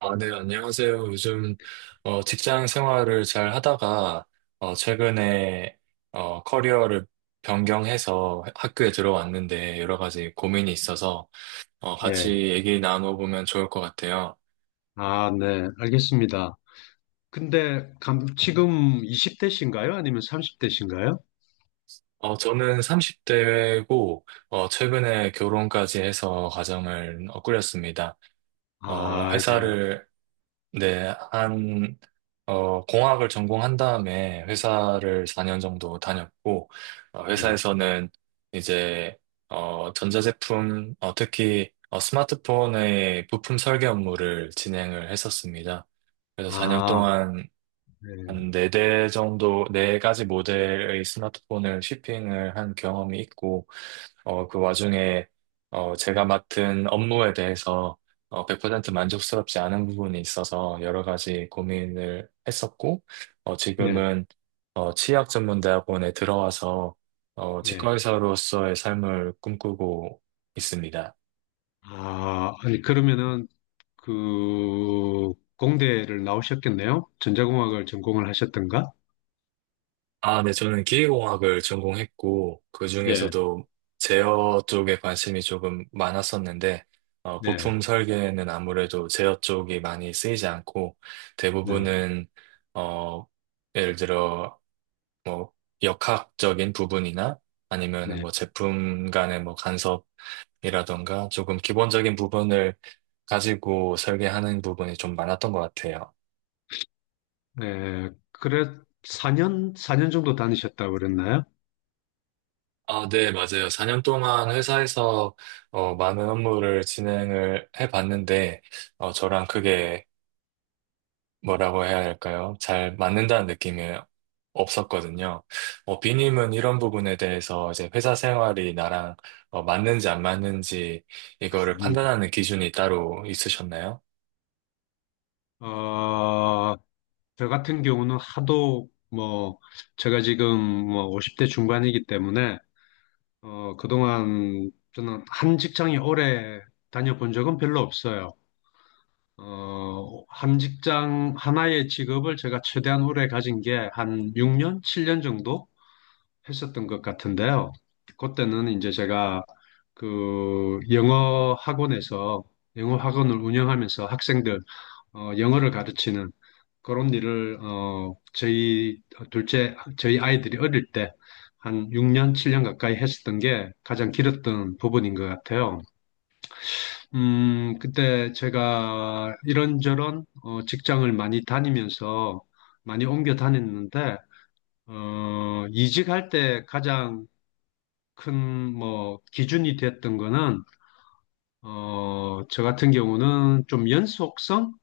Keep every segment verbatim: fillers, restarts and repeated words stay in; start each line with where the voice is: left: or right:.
right: 아, 네, 안녕하세요. 요즘 어, 직장 생활을 잘 하다가 어, 최근에 어, 커리어를 변경해서 학교에 들어왔는데 여러 가지 고민이 있어서 어, 같이
left: 예.
right: 얘기 나눠보면 좋을 것 같아요.
left: 아, 네. 알겠습니다. 근데 감, 지금 이십 대신가요? 아니면 삼십 대신가요?
right: 어, 저는 삼십 대고 최근에 결혼까지 해서 가정을 어, 꾸렸습니다. 어,
left: 아, 예.
right: 회사를 네, 한, 어, 공학을 전공한 다음에 회사를 사 년 정도 다녔고, 어,
left: 예.
right: 회사에서는 이제, 어, 전자제품, 어, 특히, 어, 스마트폰의 부품 설계 업무를 진행을 했었습니다. 그래서 사 년
left: 아,
right: 동안 한
left: 예.
right: 네 대 정도, 네 가지 모델의 스마트폰을 shipping을 한 경험이 있고, 어, 그 와중에 어, 제가 맡은 업무에 대해서 어, 백 퍼센트 만족스럽지 않은 부분이 있어서 여러 가지 고민을 했었고, 어,
left: 예.
right: 지금은 어, 치의학전문대학원에 들어와서 어,
left: 예.
right: 치과의사로서의 삶을 꿈꾸고 있습니다.
left: 아, 아니, 그러면은 그 공대를 나오셨겠네요? 전자공학을 전공을 하셨던가?
right: 아, 네, 저는 기계공학을 전공했고, 그
left: 예.
right: 중에서도 제어 쪽에 관심이 조금 많았었는데, 어,
left: 네.
right: 부품 설계는 아무래도 제어 쪽이 많이 쓰이지 않고,
left: 네.
right: 대부분은, 어, 예를 들어, 뭐, 역학적인 부분이나 아니면은
left: 네.
right: 뭐 제품 간의 뭐 간섭이라던가 조금 기본적인 부분을 가지고 설계하는 부분이 좀 많았던 것 같아요.
left: 네. 그래 사 년 사 년 정도 다니셨다고 그랬나요?
right: 아, 네, 맞아요. 사 년 동안 회사에서 어, 많은 업무를 진행을 해봤는데, 어, 저랑 그게 뭐라고 해야 할까요? 잘 맞는다는 느낌이 없었거든요. 어, 비님은 이런 부분에 대해서 이제 회사 생활이 나랑 어, 맞는지 안 맞는지 이거를
left: 음.
right: 판단하는 기준이 따로 있으셨나요?
left: 어, 저 같은 경우는 하도 뭐 제가 지금 뭐 오십 대 중반이기 때문에 어 그동안 저는 한 직장이 오래 다녀본 적은 별로 없어요. 어 한 직장 하나의 직업을 제가 최대한 오래 가진 게 한 육 년, 칠 년 정도 했었던 것 같은데요. 그때는 이제 제가 그 영어 학원에서 영어 학원을 운영하면서 학생들 어, 영어를 가르치는 그런 일을 어 저희 둘째 저희 아이들이 어릴 때 한 육 년, 칠 년 가까이 했었던 게 가장 길었던 부분인 것 같아요. 음, 그때 제가 이런저런 어, 직장을 많이 다니면서 많이 옮겨 다녔는데 어, 이직할 때 가장 큰 뭐 기준이 됐던 거는 어, 저 같은 경우는 좀 연속성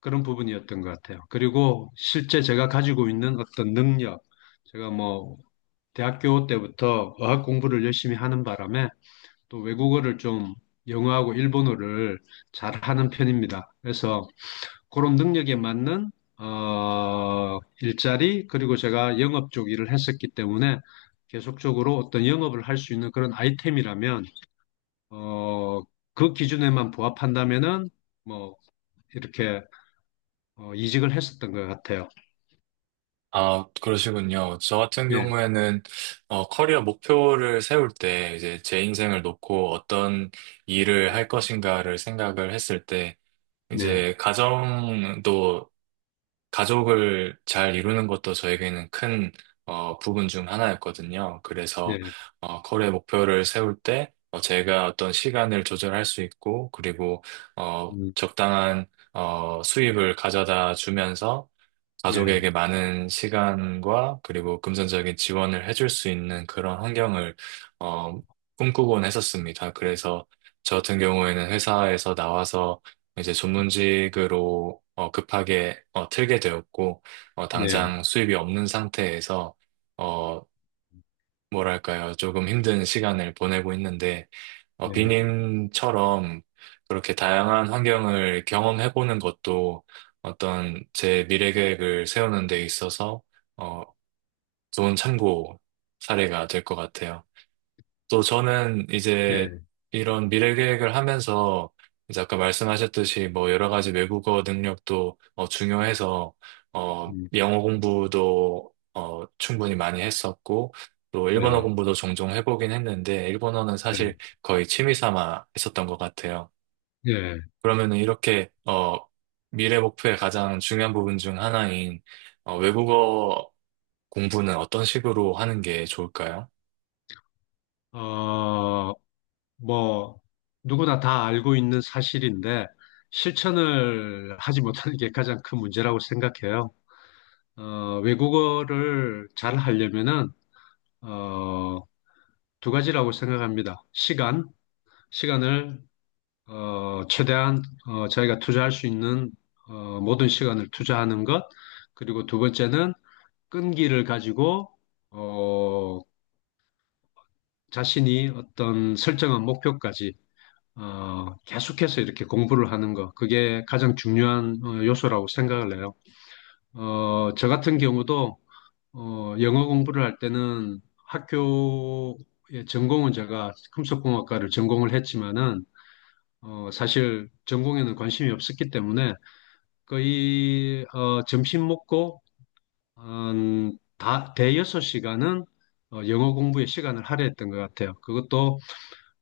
left: 그런 부분이었던 것 같아요. 그리고 실제 제가 가지고 있는 어떤 능력, 제가 뭐 대학교 때부터 어학 공부를 열심히 하는 바람에 또 외국어를 좀 영어하고 일본어를 잘하는 편입니다. 그래서 그런 능력에 맞는 어, 일자리 그리고 제가 영업 쪽 일을 했었기 때문에 계속적으로 어떤 영업을 할 수 있는 그런 아이템이라면 어, 그 기준에만 부합한다면은 뭐 이렇게 어, 이직을 했었던 것 같아요.
right: 아, 그러시군요. 저 같은
left: 네,
right: 경우에는, 어, 커리어 목표를 세울 때, 이제 제 인생을 놓고 어떤 일을 할 것인가를 생각을 했을 때,
left: 네,
right: 이제 가정도, 가족을 잘 이루는 것도 저에게는 큰, 어, 부분 중 하나였거든요. 그래서,
left: 네,
right: 어, 커리어 목표를 세울 때, 어, 제가 어떤 시간을 조절할 수 있고, 그리고, 어,
left: 음,
right: 적당한, 어, 수입을 가져다 주면서,
left: 네,
right: 가족에게 많은 시간과 그리고 금전적인 지원을 해줄 수 있는 그런 환경을 어, 꿈꾸곤 했었습니다. 그래서 저 같은 경우에는 회사에서 나와서 이제 전문직으로 어, 급하게 어, 틀게 되었고 어,
left: 네,
right: 당장 수입이 없는 상태에서 어, 뭐랄까요, 조금 힘든 시간을 보내고 있는데 어,
left: 네,
right: 비님처럼 그렇게 다양한 환경을 경험해보는 것도 어떤 제 미래 계획을 세우는 데 있어서 어, 좋은 참고 사례가 될 것 같아요. 또 저는 이제
left: 네,
right: 이런 미래 계획을 하면서 이제 아까 말씀하셨듯이 뭐 여러 가지 외국어 능력도 어, 중요해서 어,
left: 음,
right: 영어 공부도 어, 충분히 많이 했었고 또 일본어
left: 네,
right: 공부도 종종 해보긴 했는데 일본어는
left: 네,
right: 사실 거의 취미 삼아 했었던 것 같아요.
left: 네.
right: 그러면은 이렇게 어, 미래 목표의 가장 중요한 부분 중 하나인 어, 외국어 공부는 어떤 식으로 하는 게 좋을까요?
left: 어, 뭐, 누구나 다 알고 있는 사실인데, 실천을 하지 못하는 게 가장 큰 문제라고 생각해요. 어, 외국어를 잘 하려면은, 어, 두 가지라고 생각합니다. 시간, 시간을, 어, 최대한, 어, 자기가 투자할 수 있는, 어, 모든 시간을 투자하는 것, 그리고 두 번째는, 끈기를 가지고 어, 자신이 어떤 설정한 목표까지 어, 계속해서 이렇게 공부를 하는 거 그게 가장 중요한 어, 요소라고 생각을 해요. 어, 저 같은 경우도 어, 영어 공부를 할 때는 학교의 전공은 제가 금속공학과를 전공을 했지만은 어, 사실 전공에는 관심이 없었기 때문에 거의 어, 점심 먹고 한 다, 대여섯 시간은 어, 영어 공부에 시간을 할애했던 것 같아요. 그것도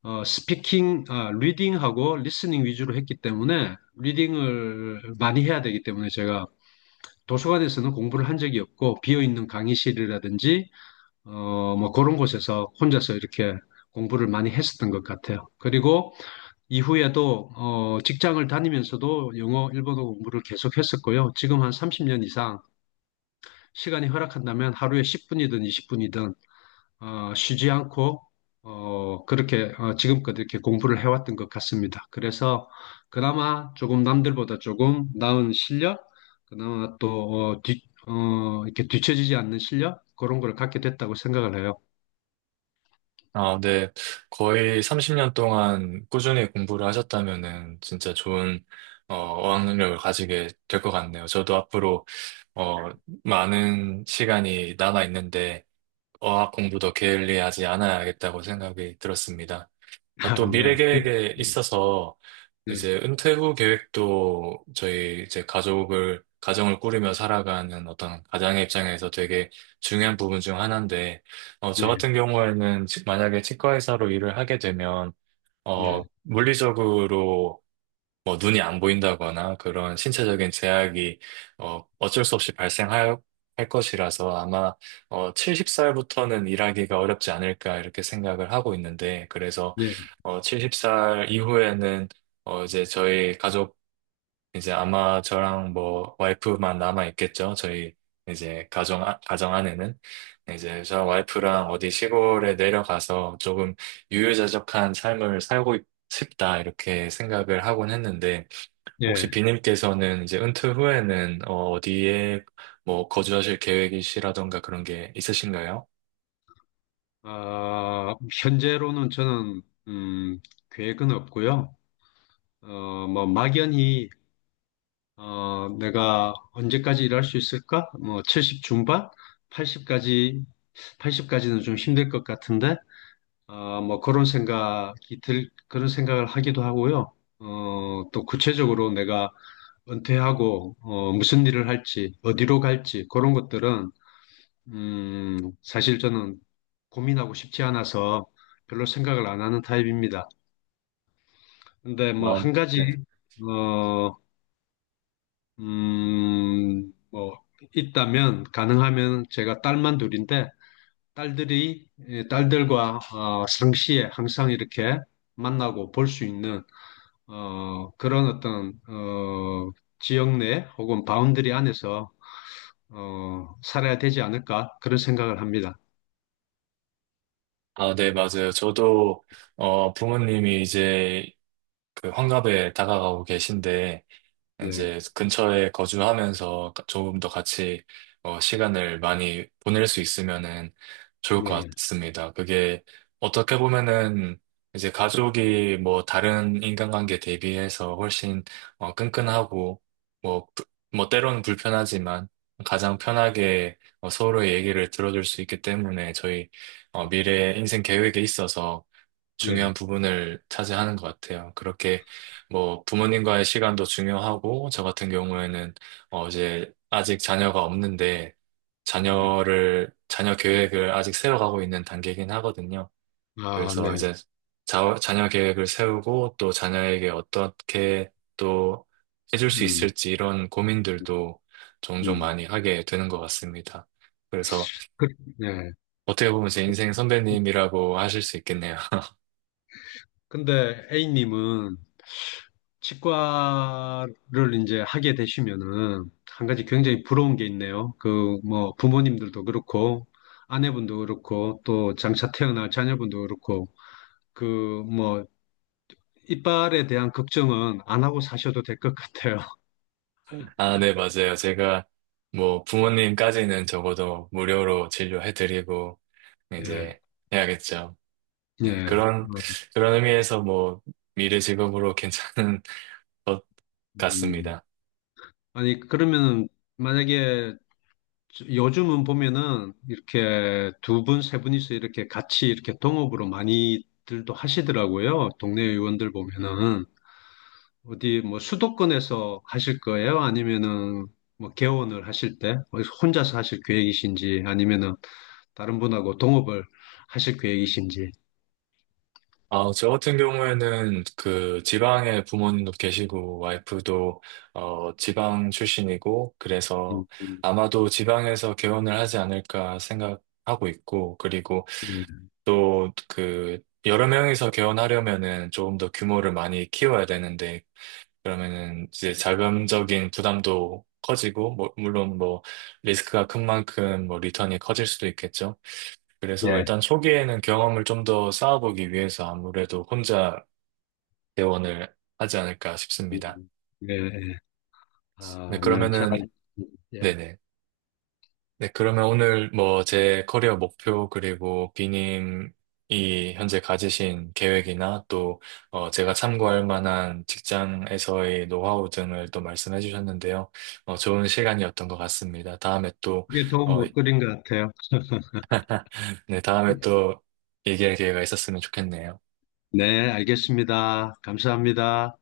left: 어, 스피킹, 아, 리딩하고 리스닝 위주로 했기 때문에 리딩을 많이 해야 되기 때문에 제가 도서관에서는 공부를 한 적이 없고 비어있는 강의실이라든지 어, 뭐 그런 곳에서 혼자서 이렇게 공부를 많이 했었던 것 같아요. 그리고 이후에도 어, 직장을 다니면서도 영어, 일본어 공부를 계속 했었고요. 지금 한 삼십 년 이상 시간이 허락한다면 하루에 십 분이든 이십 분이든 어, 쉬지 않고 어, 그렇게 어, 지금껏 이렇게 공부를 해왔던 것 같습니다. 그래서 그나마 조금 남들보다 조금 나은 실력, 그나마 또 어, 뒤, 어, 이렇게 뒤처지지 않는 실력 그런 걸 갖게 됐다고 생각을 해요.
right: 아, 네. 거의 삼십 년 동안 꾸준히 공부를 하셨다면은 진짜 좋은 어, 어학능력을 가지게 될 것 같네요. 저도 앞으로 어, 많은 시간이 남아 있는데 어학 공부도 게을리하지 않아야겠다고 생각이 들었습니다. 또
left: 네.
right: 미래 계획에
left: 네,
right: 있어서 이제 은퇴 후 계획도 저희 이제 가족을, 가정을 꾸리며 살아가는 어떤 가장의 입장에서 되게 중요한 부분 중 하나인데, 어, 저
left: 네,
right: 같은 경우에는 치- 만약에 치과 의사로 일을 하게 되면,
left: 네,
right: 어, 물리적으로 뭐 눈이 안 보인다거나 그런 신체적인 제약이 어, 어쩔 수 없이 발생할 할 것이라서 아마 어, 일흔 살부터는 일하기가 어렵지 않을까 이렇게 생각을 하고 있는데, 그래서
left: 네,
right: 어, 일흔 살 이후에는 어, 이제 저희 가족, 이제 아마 저랑 뭐 와이프만 남아 있겠죠. 저희 이제 가정 아- 가정 안에는 이제 저 와이프랑 어디 시골에 내려가서 조금 유유자적한 삶을 살고 싶다, 이렇게 생각을 하곤 했는데,
left: 네.
right: 혹시 비님께서는 이제 은퇴 후에는 어, 어디에 뭐 거주하실 계획이시라던가 그런 게 있으신가요?
left: 아, 현재로는 저는 음, 계획은 없고요. 어, 뭐 막연히 어, 내가 언제까지 일할 수 있을까? 뭐, 칠십 중반? 팔십까지, 팔십까지는 좀 힘들 것 같은데, 어, 뭐, 그런 생각이 들, 그런 생각을 하기도 하고요. 어, 또 구체적으로 내가 은퇴하고, 어, 무슨 일을 할지, 어디로 갈지, 그런 것들은, 음, 사실 저는 고민하고 싶지 않아서 별로 생각을 안 하는 타입입니다. 근데 뭐,
right: 아,
left: 한
right: 네.
left: 가지, 어, 음, 뭐, 있다면, 가능하면 제가 딸만 둘인데, 딸들이, 예, 딸들과, 어, 상시에 항상 이렇게 만나고 볼 수 있는, 어, 그런 어떤, 어, 지역 내 혹은 바운드리 안에서, 어, 살아야 되지 않을까, 그런 생각을 합니다.
right: 아, 네, 맞아요. 저도 어, 부모님이 이제 그 환갑에 다가가고 계신데
left: 네,
right: 이제 근처에 거주하면서 가- 조금 더 같이 어, 시간을 많이 보낼 수 있으면은 좋을 것
left: 네,
right: 같습니다. 그게 어떻게 보면은 이제 가족이 뭐 다른 인간관계 대비해서 훨씬 어, 끈끈하고, 뭐, 부- 뭐 때로는 불편하지만 가장 편하게 어, 서로의 얘기를 들어줄 수 있기 때문에 저희 어, 미래 인생 계획에 있어서
left: 네,
right: 중요한 부분을 차지하는 것 같아요. 그렇게 뭐 부모님과의 시간도 중요하고, 저 같은 경우에는 어 이제 아직 자녀가 없는데
left: 네.
right: 자녀를 자녀 계획을 아직 세워가고 있는 단계이긴 하거든요.
left: 아,
right: 그래서
left: 네,
right: 이제 자, 자녀 계획을 세우고 또 자녀에게 어떻게 또 해줄 수
left: 음,
right: 있을지 이런 고민들도 종종
left: 음.
right: 많이 하게 되는 것 같습니다. 그래서
left: 그, 네.
right: 어떻게 보면 제 인생 선배님이라고 하실 수 있겠네요.
left: 근데 A님은 치과를 이제 하게 되시면은 한 가지 굉장히 부러운 게 있네요. 그 뭐 부모님들도 그렇고 아내분도 그렇고 또 장차 태어날 자녀분도 그렇고 그 뭐 이빨에 대한 걱정은 안 하고 사셔도 될 것 같아요.
right: 아, 네, 맞아요. 제가 뭐 부모님까지는 적어도 무료로 진료해드리고
left: 예,
right: 이제 해야겠죠. 네,
left: 예.
right: 그런,
left: 어,
right: 그런 의미에서 뭐 미래 직업으로 괜찮은 것
left: 음.
right: 같습니다.
left: 아니 그러면은 만약에 요즘은 보면은 이렇게 두 분, 세 분이서 이렇게 같이 이렇게 동업으로 많이들도 하시더라고요. 동네 의원들 보면은. 어디 뭐 수도권에서 하실 거예요? 아니면은 뭐 개원을 하실 때 어디서 혼자서 하실 계획이신지 아니면은 다른 분하고 동업을 하실 계획이신지.
right: 아, 저 같은 경우에는 그 지방에 부모님도 계시고 와이프도 어, 지방 출신이고 그래서
left: 음, 음,
right: 아마도 지방에서 개원을 하지 않을까 생각하고 있고, 그리고
left: 예,
right: 또 그 여러 명이서 개원하려면은 조금 더 규모를 많이 키워야 되는데 그러면은 이제 자금적인 부담도 커지고, 뭐- 물론 뭐 리스크가 큰 만큼 뭐 리턴이 커질 수도 있겠죠. 그래서
left: 예,
right: 일단 초기에는 경험을 좀 더 쌓아보기 위해서 아무래도 혼자 개원을 하지 않을까 싶습니다.
left: 음, 예, 예.
right: 네,
left: 아, 네, 잘,
right: 그러면은
left: 알- 예.
right: 네네. 네, 그러면 오늘 뭐 제 커리어 목표 그리고 비님이 현재 가지신 계획이나 또 어, 제가 참고할 만한 직장에서의 노하우 등을 또 말씀해 주셨는데요. 어, 좋은 시간이었던 것 같습니다. 다음에 또,
left: 그게 도움
right: 어,
left: 못 드린 것 같아요.
right: 네, 다음에 또 얘기할 기회가 있었으면 좋겠네요.
left: 네, 알겠습니다. 감사합니다.